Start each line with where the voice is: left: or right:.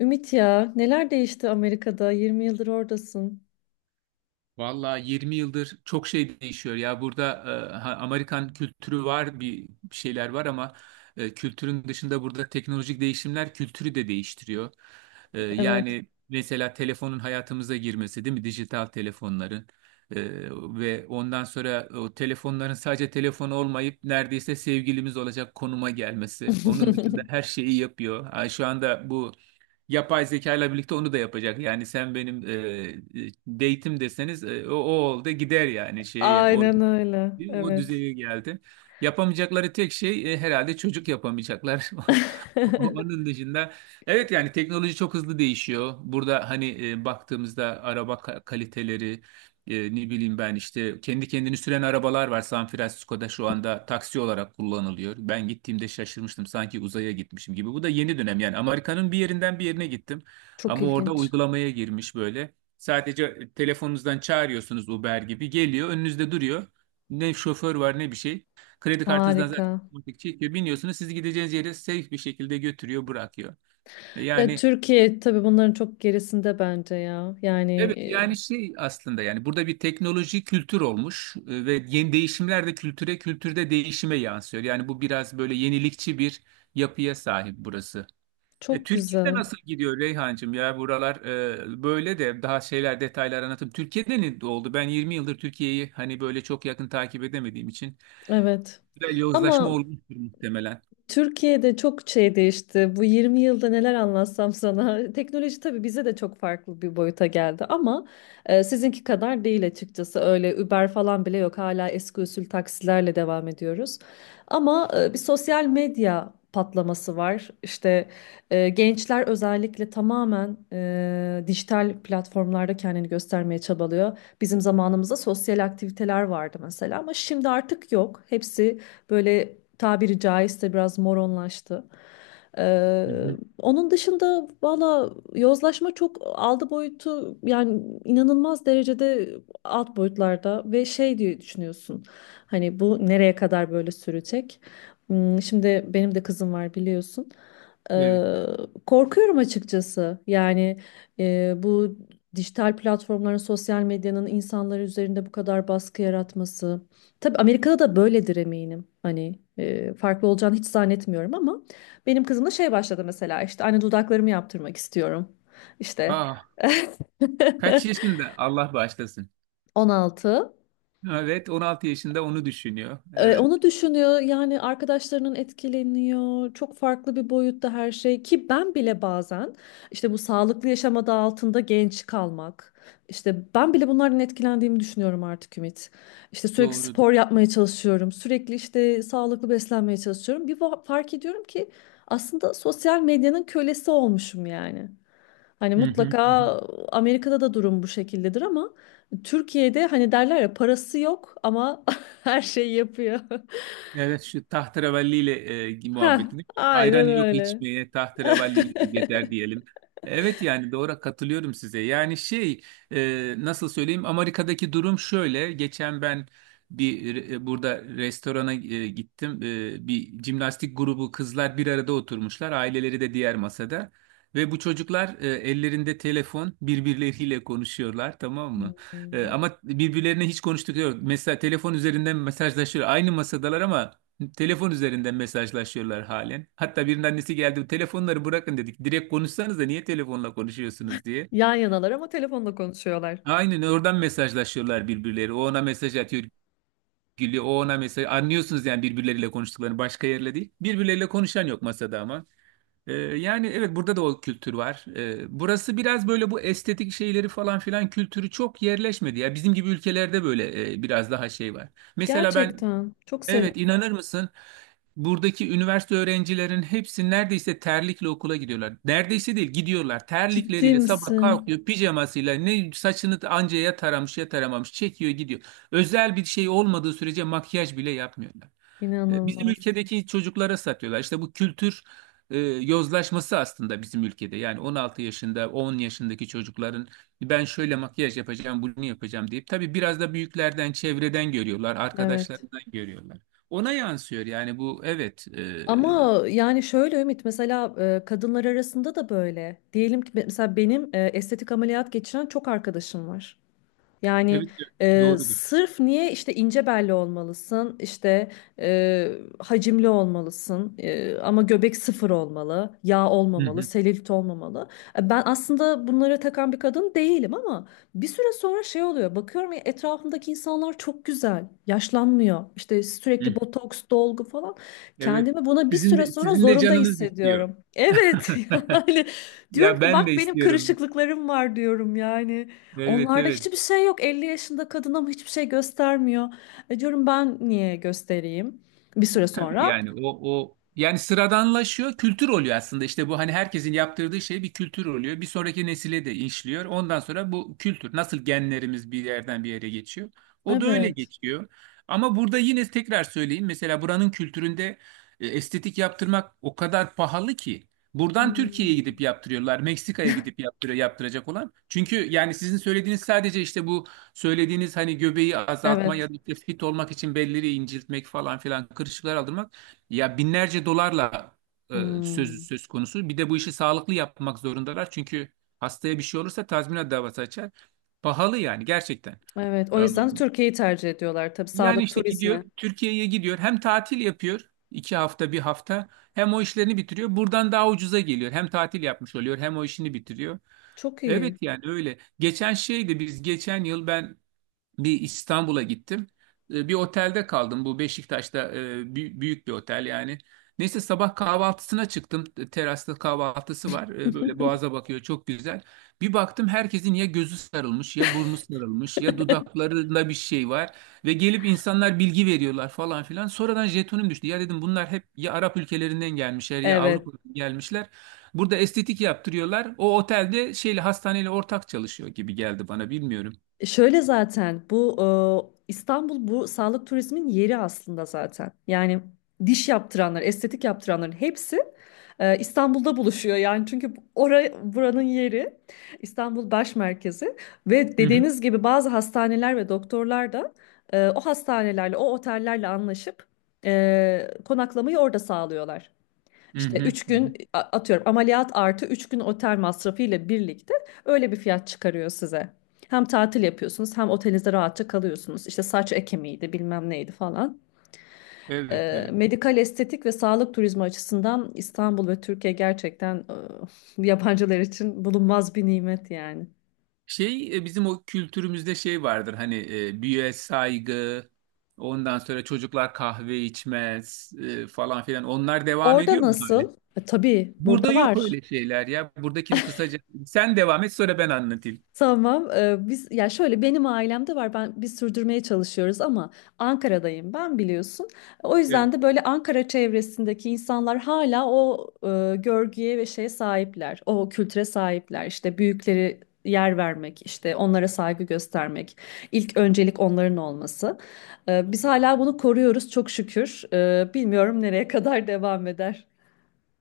left: Ümit, ya neler değişti Amerika'da? 20 yıldır oradasın.
right: Valla 20 yıldır çok şey değişiyor ya burada. Amerikan kültürü var, bir şeyler var ama kültürün dışında burada teknolojik değişimler kültürü de değiştiriyor. E,
left: Evet.
right: yani mesela telefonun hayatımıza girmesi, değil mi, dijital telefonların. E, ve ondan sonra o telefonların sadece telefon olmayıp neredeyse sevgilimiz olacak konuma gelmesi. Onun dışında her şeyi yapıyor. Ha, şu anda bu yapay zeka ile birlikte onu da yapacak. Yani sen benim date'im deseniz o oldu gider yani şeye o.
left: Aynen öyle.
right: Değil mi? O
left: Evet.
right: düzeye geldi. Yapamayacakları tek şey herhalde, çocuk yapamayacaklar. Onun dışında evet, yani teknoloji çok hızlı değişiyor. Burada hani baktığımızda araba kaliteleri, ne bileyim ben, işte kendi kendini süren arabalar var. San Francisco'da şu anda taksi olarak kullanılıyor. Ben gittiğimde şaşırmıştım, sanki uzaya gitmişim gibi. Bu da yeni dönem yani, Amerika'nın bir yerinden bir yerine gittim.
left: Çok
right: Ama orada
left: ilginç.
right: uygulamaya girmiş böyle. Sadece telefonunuzdan çağırıyorsunuz, Uber gibi geliyor önünüzde duruyor. Ne şoför var ne bir şey. Kredi kartınızdan
left: Harika.
right: zaten otomatik çekiyor. Biniyorsunuz, sizi gideceğiniz yere safe bir şekilde götürüyor, bırakıyor. E,
left: Ya
right: yani
left: Türkiye tabii bunların çok gerisinde bence ya.
right: evet, yani şey aslında, yani burada bir teknoloji kültür olmuş, ve yeni değişimler de kültüre, kültürde değişime yansıyor. Yani bu biraz böyle yenilikçi bir yapıya sahip burası.
left: Çok
right: Türkiye'de
left: güzel.
right: nasıl gidiyor Reyhancığım, ya buralar, böyle de daha şeyler, detaylar anlatım. Türkiye'de ne oldu? Ben 20 yıldır Türkiye'yi hani böyle çok yakın takip edemediğim için
left: Evet.
right: güzel yozlaşma
left: Ama
right: olmuştur muhtemelen.
left: Türkiye'de çok şey değişti. Bu 20 yılda neler anlatsam sana. Teknoloji tabii bize de çok farklı bir boyuta geldi ama sizinki kadar değil açıkçası. Öyle Uber falan bile yok. Hala eski usul taksilerle devam ediyoruz. Ama bir sosyal medya patlaması var. İşte gençler özellikle tamamen dijital platformlarda kendini göstermeye çabalıyor. Bizim zamanımızda sosyal aktiviteler vardı mesela ama şimdi artık yok. Hepsi böyle, tabiri caizse, biraz moronlaştı. Ee,
right: Hı hı.
left: Onun dışında valla yozlaşma çok aldı boyutu, yani inanılmaz derecede alt boyutlarda ve şey diye düşünüyorsun. Hani bu nereye kadar böyle sürecek? Hmm. Şimdi benim de kızım var, biliyorsun.
right: Evet.
left: Ee, Korkuyorum açıkçası. Yani bu dijital platformların, sosyal medyanın insanlar üzerinde bu kadar baskı yaratması. Tabii Amerika'da da böyledir eminim. Hani farklı olacağını hiç zannetmiyorum ama benim kızım da şey başladı mesela, işte anne dudaklarımı yaptırmak istiyorum. İşte
right: Aa, kaç yaşında? Allah bağışlasın.
left: 16.
right: Evet, 16 yaşında onu düşünüyor. Evet,
left: Onu düşünüyor yani, arkadaşlarının etkileniyor, çok farklı bir boyutta her şey, ki ben bile bazen işte bu sağlıklı yaşam adı altında genç kalmak, işte ben bile bunlardan etkilendiğimi düşünüyorum artık Ümit. İşte sürekli
right: doğru.
left: spor yapmaya çalışıyorum, sürekli işte sağlıklı beslenmeye çalışıyorum, bir fark ediyorum ki aslında sosyal medyanın kölesi olmuşum yani. Hani
right: Hı hı, hı hı.
left: mutlaka Amerika'da da durum bu şekildedir ama Türkiye'de hani derler ya, parası yok ama her şeyi yapıyor.
right: Evet, şu tahterevalliyle
left: Ha,
right: muhabbetini, ayran
left: aynen
right: yok
left: öyle.
right: içmeye tahterevalliyle gezer diyelim. Evet, yani doğru, katılıyorum size. Yani şey, nasıl söyleyeyim, Amerika'daki durum şöyle. Geçen ben bir burada restorana gittim. E, bir jimnastik grubu kızlar bir arada oturmuşlar. Aileleri de diğer masada. Ve bu çocuklar ellerinde telefon birbirleriyle konuşuyorlar, tamam mı?
left: Hmm.
right: Ama birbirlerine hiç konuştukları yok. Mesela telefon üzerinden mesajlaşıyor. Aynı masadalar ama telefon üzerinden mesajlaşıyorlar halen. Hatta birinin annesi geldi, telefonları bırakın dedik. Direkt konuşsanız da niye telefonla konuşuyorsunuz diye.
left: Yan yanalar ama telefonla konuşuyorlar.
right: Aynen, oradan mesajlaşıyorlar birbirleri. O ona mesaj atıyor, gülüyor. O ona mesaj. Anlıyorsunuz yani birbirleriyle konuştuklarını, başka yerle değil. Birbirleriyle konuşan yok masada ama. Yani evet, burada da o kültür var. Burası biraz böyle, bu estetik şeyleri falan filan kültürü çok yerleşmedi. Ya bizim gibi ülkelerde böyle biraz daha şey var. Mesela ben
left: Gerçekten. Çok sevin.
right: evet, inanır mısın? Buradaki üniversite öğrencilerin hepsi neredeyse terlikle okula gidiyorlar. Neredeyse değil, gidiyorlar.
left: Ciddi
right: Terlikleriyle sabah
left: misin?
right: kalkıyor, pijamasıyla, ne saçını anca ya taramış ya taramamış, çekiyor gidiyor. Özel bir şey olmadığı sürece makyaj bile yapmıyorlar. E, Bizim
left: İnanılmaz.
right: ülkedeki çocuklara satıyorlar. İşte bu kültür yozlaşması aslında bizim ülkede. Yani 16 yaşında, 10 yaşındaki çocukların ben şöyle makyaj yapacağım, bunu yapacağım deyip, tabii biraz da büyüklerden, çevreden görüyorlar,
left: Evet.
right: arkadaşlarından görüyorlar. Ona yansıyor yani bu, evet.
left: Ama yani şöyle Ümit, mesela kadınlar arasında da böyle. Diyelim ki mesela benim estetik ameliyat geçiren çok arkadaşım var. Yani
right: Evet, evet, doğrudur.
left: sırf niye, işte ince belli olmalısın, işte e, hacimli olmalısın, ama göbek sıfır olmalı, yağ
right: Hı hı,
left: olmamalı, selülit olmamalı. Ben aslında bunlara takan bir kadın değilim ama bir süre sonra şey oluyor. Bakıyorum ya, etrafımdaki insanlar çok güzel, yaşlanmıyor. İşte
right: hı.
left: sürekli botoks, dolgu falan.
right: Evet.
left: Kendimi buna bir
right: Sizin
left: süre
right: de,
left: sonra
right: sizin de
left: zorunda
right: canınız istiyor.
left: hissediyorum. Evet. Yani diyorum
right: Ya
left: ki
right: ben de
left: bak, benim
right: istiyorum.
left: kırışıklıklarım var diyorum yani.
right: Evet,
left: Onlarda
right: evet.
left: hiçbir şey yok. 50 yaşında kadın ama hiçbir şey göstermiyor. E diyorum, ben niye göstereyim? Bir süre
right: Tabii
left: sonra.
right: yani o yani sıradanlaşıyor, kültür oluyor aslında. İşte bu hani herkesin yaptırdığı şey bir kültür oluyor. Bir sonraki nesile de işliyor. Ondan sonra bu kültür nasıl, genlerimiz bir yerden bir yere geçiyor. O da öyle
left: Evet.
right: geçiyor. Ama burada yine tekrar söyleyeyim. Mesela buranın kültüründe estetik yaptırmak o kadar pahalı ki buradan Türkiye'ye
left: Hmm.
right: gidip yaptırıyorlar. Meksika'ya gidip yaptırıyor yaptıracak olan. Çünkü yani sizin söylediğiniz sadece işte bu, söylediğiniz hani göbeği azaltma
left: Evet.
right: ya da işte fit olmak için belleri inceltmek falan filan, kırışıklar aldırmak, ya binlerce dolarla e, söz
left: Hmm.
right: söz konusu. Bir de bu işi sağlıklı yapmak zorundalar çünkü hastaya bir şey olursa tazminat davası açar. Pahalı yani, gerçekten.
left: Evet.
right: E,
left: O yüzden Türkiye'yi tercih ediyorlar. Tabii
right: Yani
left: sağlık
right: işte gidiyor,
left: turizmi.
right: Türkiye'ye gidiyor, hem tatil yapıyor, iki hafta bir hafta, hem o işlerini bitiriyor. Buradan daha ucuza geliyor, hem tatil yapmış oluyor hem o işini bitiriyor.
left: Çok
right: Evet
left: iyi.
right: yani öyle. Geçen şeydi, biz geçen yıl ben bir İstanbul'a gittim. E, Bir otelde kaldım. Bu Beşiktaş'ta, büyük bir otel yani. Neyse, sabah kahvaltısına çıktım. E, Terasta kahvaltısı var. E, Böyle boğaza bakıyor, çok güzel. Bir baktım herkesin ya gözü sarılmış ya burnu sarılmış ya dudaklarında bir şey var. Ve gelip insanlar bilgi veriyorlar falan filan. Sonradan jetonum düştü. Ya dedim bunlar hep ya Arap ülkelerinden gelmişler ya
left: Evet.
right: Avrupa'dan gelmişler. Burada estetik yaptırıyorlar. O otelde şeyle, hastaneyle ortak çalışıyor gibi geldi bana, bilmiyorum.
left: Şöyle zaten bu İstanbul bu sağlık turizmin yeri aslında zaten. Yani diş yaptıranlar, estetik yaptıranların hepsi İstanbul'da buluşuyor. Yani çünkü oraya buranın yeri, İstanbul baş merkezi ve dediğiniz gibi bazı hastaneler ve doktorlar da o hastanelerle, o otellerle anlaşıp konaklamayı orada sağlıyorlar.
right: Hı
left: İşte
right: hı,
left: 3
right: hı hı.
left: gün atıyorum ameliyat artı 3 gün otel masrafı ile birlikte öyle bir fiyat çıkarıyor size. Hem tatil yapıyorsunuz hem otelinizde rahatça kalıyorsunuz. İşte saç ekimiydi, bilmem neydi falan.
right: Evet, evet.
left: Medikal estetik ve sağlık turizmi açısından İstanbul ve Türkiye gerçekten yabancılar için bulunmaz bir nimet yani.
right: Şey, bizim o kültürümüzde şey vardır hani, büyüğe saygı, ondan sonra çocuklar kahve içmez falan filan. Onlar devam
left: Orada
right: ediyor mu hali?
left: nasıl? E, tabii
right: Burada
left: burada
right: yok
left: var.
right: öyle şeyler ya. Buradakini kısaca sen devam et, sonra ben anlatayım.
left: Tamam. Biz ya şöyle, benim ailemde var. Biz sürdürmeye çalışıyoruz ama Ankara'dayım ben, biliyorsun. O yüzden
right: Evet.
left: de böyle Ankara çevresindeki insanlar hala o görgüye ve şeye sahipler. O kültüre sahipler. İşte büyükleri yer vermek, işte onlara saygı göstermek, ilk öncelik onların olması. Biz hala bunu koruyoruz çok şükür. Bilmiyorum nereye kadar devam eder.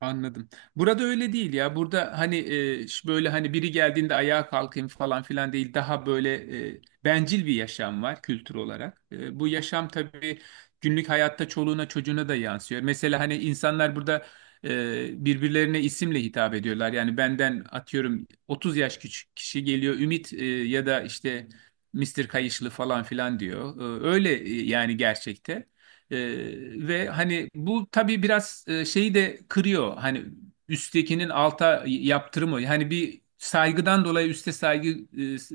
right: Anladım. Burada öyle değil ya. Burada hani böyle hani biri geldiğinde ayağa kalkayım falan filan değil. Daha böyle bencil bir yaşam var kültür olarak. E, bu yaşam tabii günlük hayatta çoluğuna çocuğuna da yansıyor. Mesela hani insanlar burada birbirlerine isimle hitap ediyorlar. Yani benden atıyorum 30 yaş küçük kişi geliyor, Ümit, ya da işte Mister Kayışlı falan filan diyor. Öyle yani, gerçekte. Ee, ve hani bu tabii biraz şeyi de kırıyor. Hani üsttekinin alta yaptırımı. Hani bir saygıdan dolayı üste saygı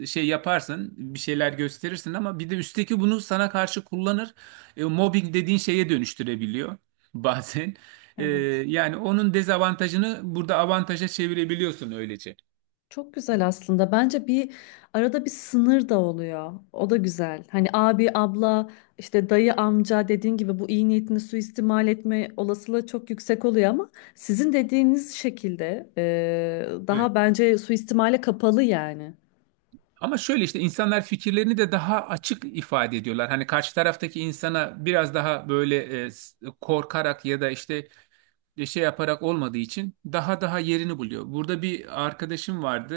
right: şey yaparsın, bir şeyler gösterirsin ama bir de üstteki bunu sana karşı kullanır. E, mobbing dediğin şeye dönüştürebiliyor bazen. E,
left: Evet.
right: Yani onun dezavantajını burada avantaja çevirebiliyorsun öylece.
left: Çok güzel aslında. Bence bir arada bir sınır da oluyor. O da güzel. Hani abi, abla, işte dayı, amca dediğin gibi bu iyi niyetini suistimal etme olasılığı çok yüksek oluyor ama sizin dediğiniz şekilde
right: Evet.
left: daha bence suistimale kapalı yani.
right: Ama şöyle, işte insanlar fikirlerini de daha açık ifade ediyorlar. Hani karşı taraftaki insana biraz daha böyle korkarak ya da işte şey yaparak olmadığı için, daha yerini buluyor. Burada bir arkadaşım vardı.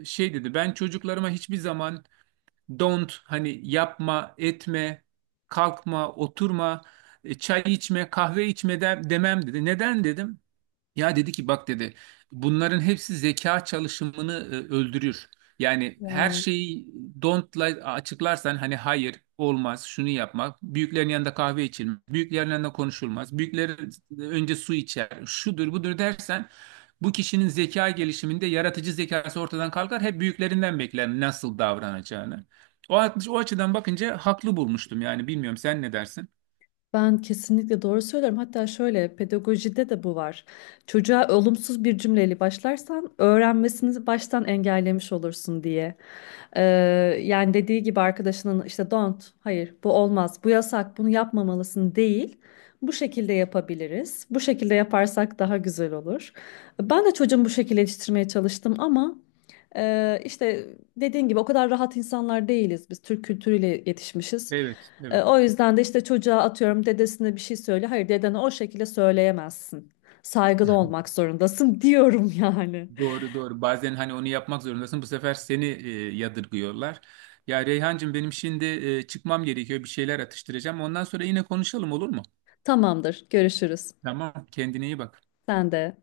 right: Şey dedi, ben çocuklarıma hiçbir zaman don't, hani yapma, etme, kalkma, oturma, çay içme, kahve içme demem dedi. Neden dedim? Ya dedi ki bak dedi, bunların hepsi zeka çalışımını öldürür. Yani her şeyi don't'la açıklarsan hani hayır olmaz şunu yapmak, büyüklerin yanında kahve içilmez, büyüklerin yanında konuşulmaz, büyükler önce su içer, şudur budur dersen bu kişinin zeka gelişiminde yaratıcı zekası ortadan kalkar. Hep büyüklerinden bekler nasıl davranacağını. O açıdan bakınca haklı bulmuştum yani, bilmiyorum sen ne dersin?
left: Ben kesinlikle doğru söylüyorum. Hatta şöyle pedagojide de bu var. Çocuğa olumsuz bir cümleyle başlarsan öğrenmesini baştan engellemiş olursun diye. Ee, Yani dediği gibi arkadaşının, işte don't, hayır bu olmaz, bu yasak, bunu yapmamalısın değil. Bu şekilde yapabiliriz. Bu şekilde yaparsak daha güzel olur. Ben de çocuğumu bu şekilde yetiştirmeye çalıştım ama işte dediğin gibi o kadar rahat insanlar değiliz. Biz Türk kültürüyle yetişmişiz.
right: Evet, evet.
left: O yüzden de işte çocuğa atıyorum dedesine bir şey söyle. Hayır, dedene o şekilde söyleyemezsin. Saygılı olmak zorundasın diyorum yani.
right: Doğru, doğru. Bazen hani onu yapmak zorundasın. Bu sefer seni yadırgıyorlar. Ya Reyhancığım benim şimdi çıkmam gerekiyor. Bir şeyler atıştıracağım. Ondan sonra yine konuşalım, olur mu?
left: Tamamdır, görüşürüz.
right: Tamam. Kendine iyi bak.
left: Sen de.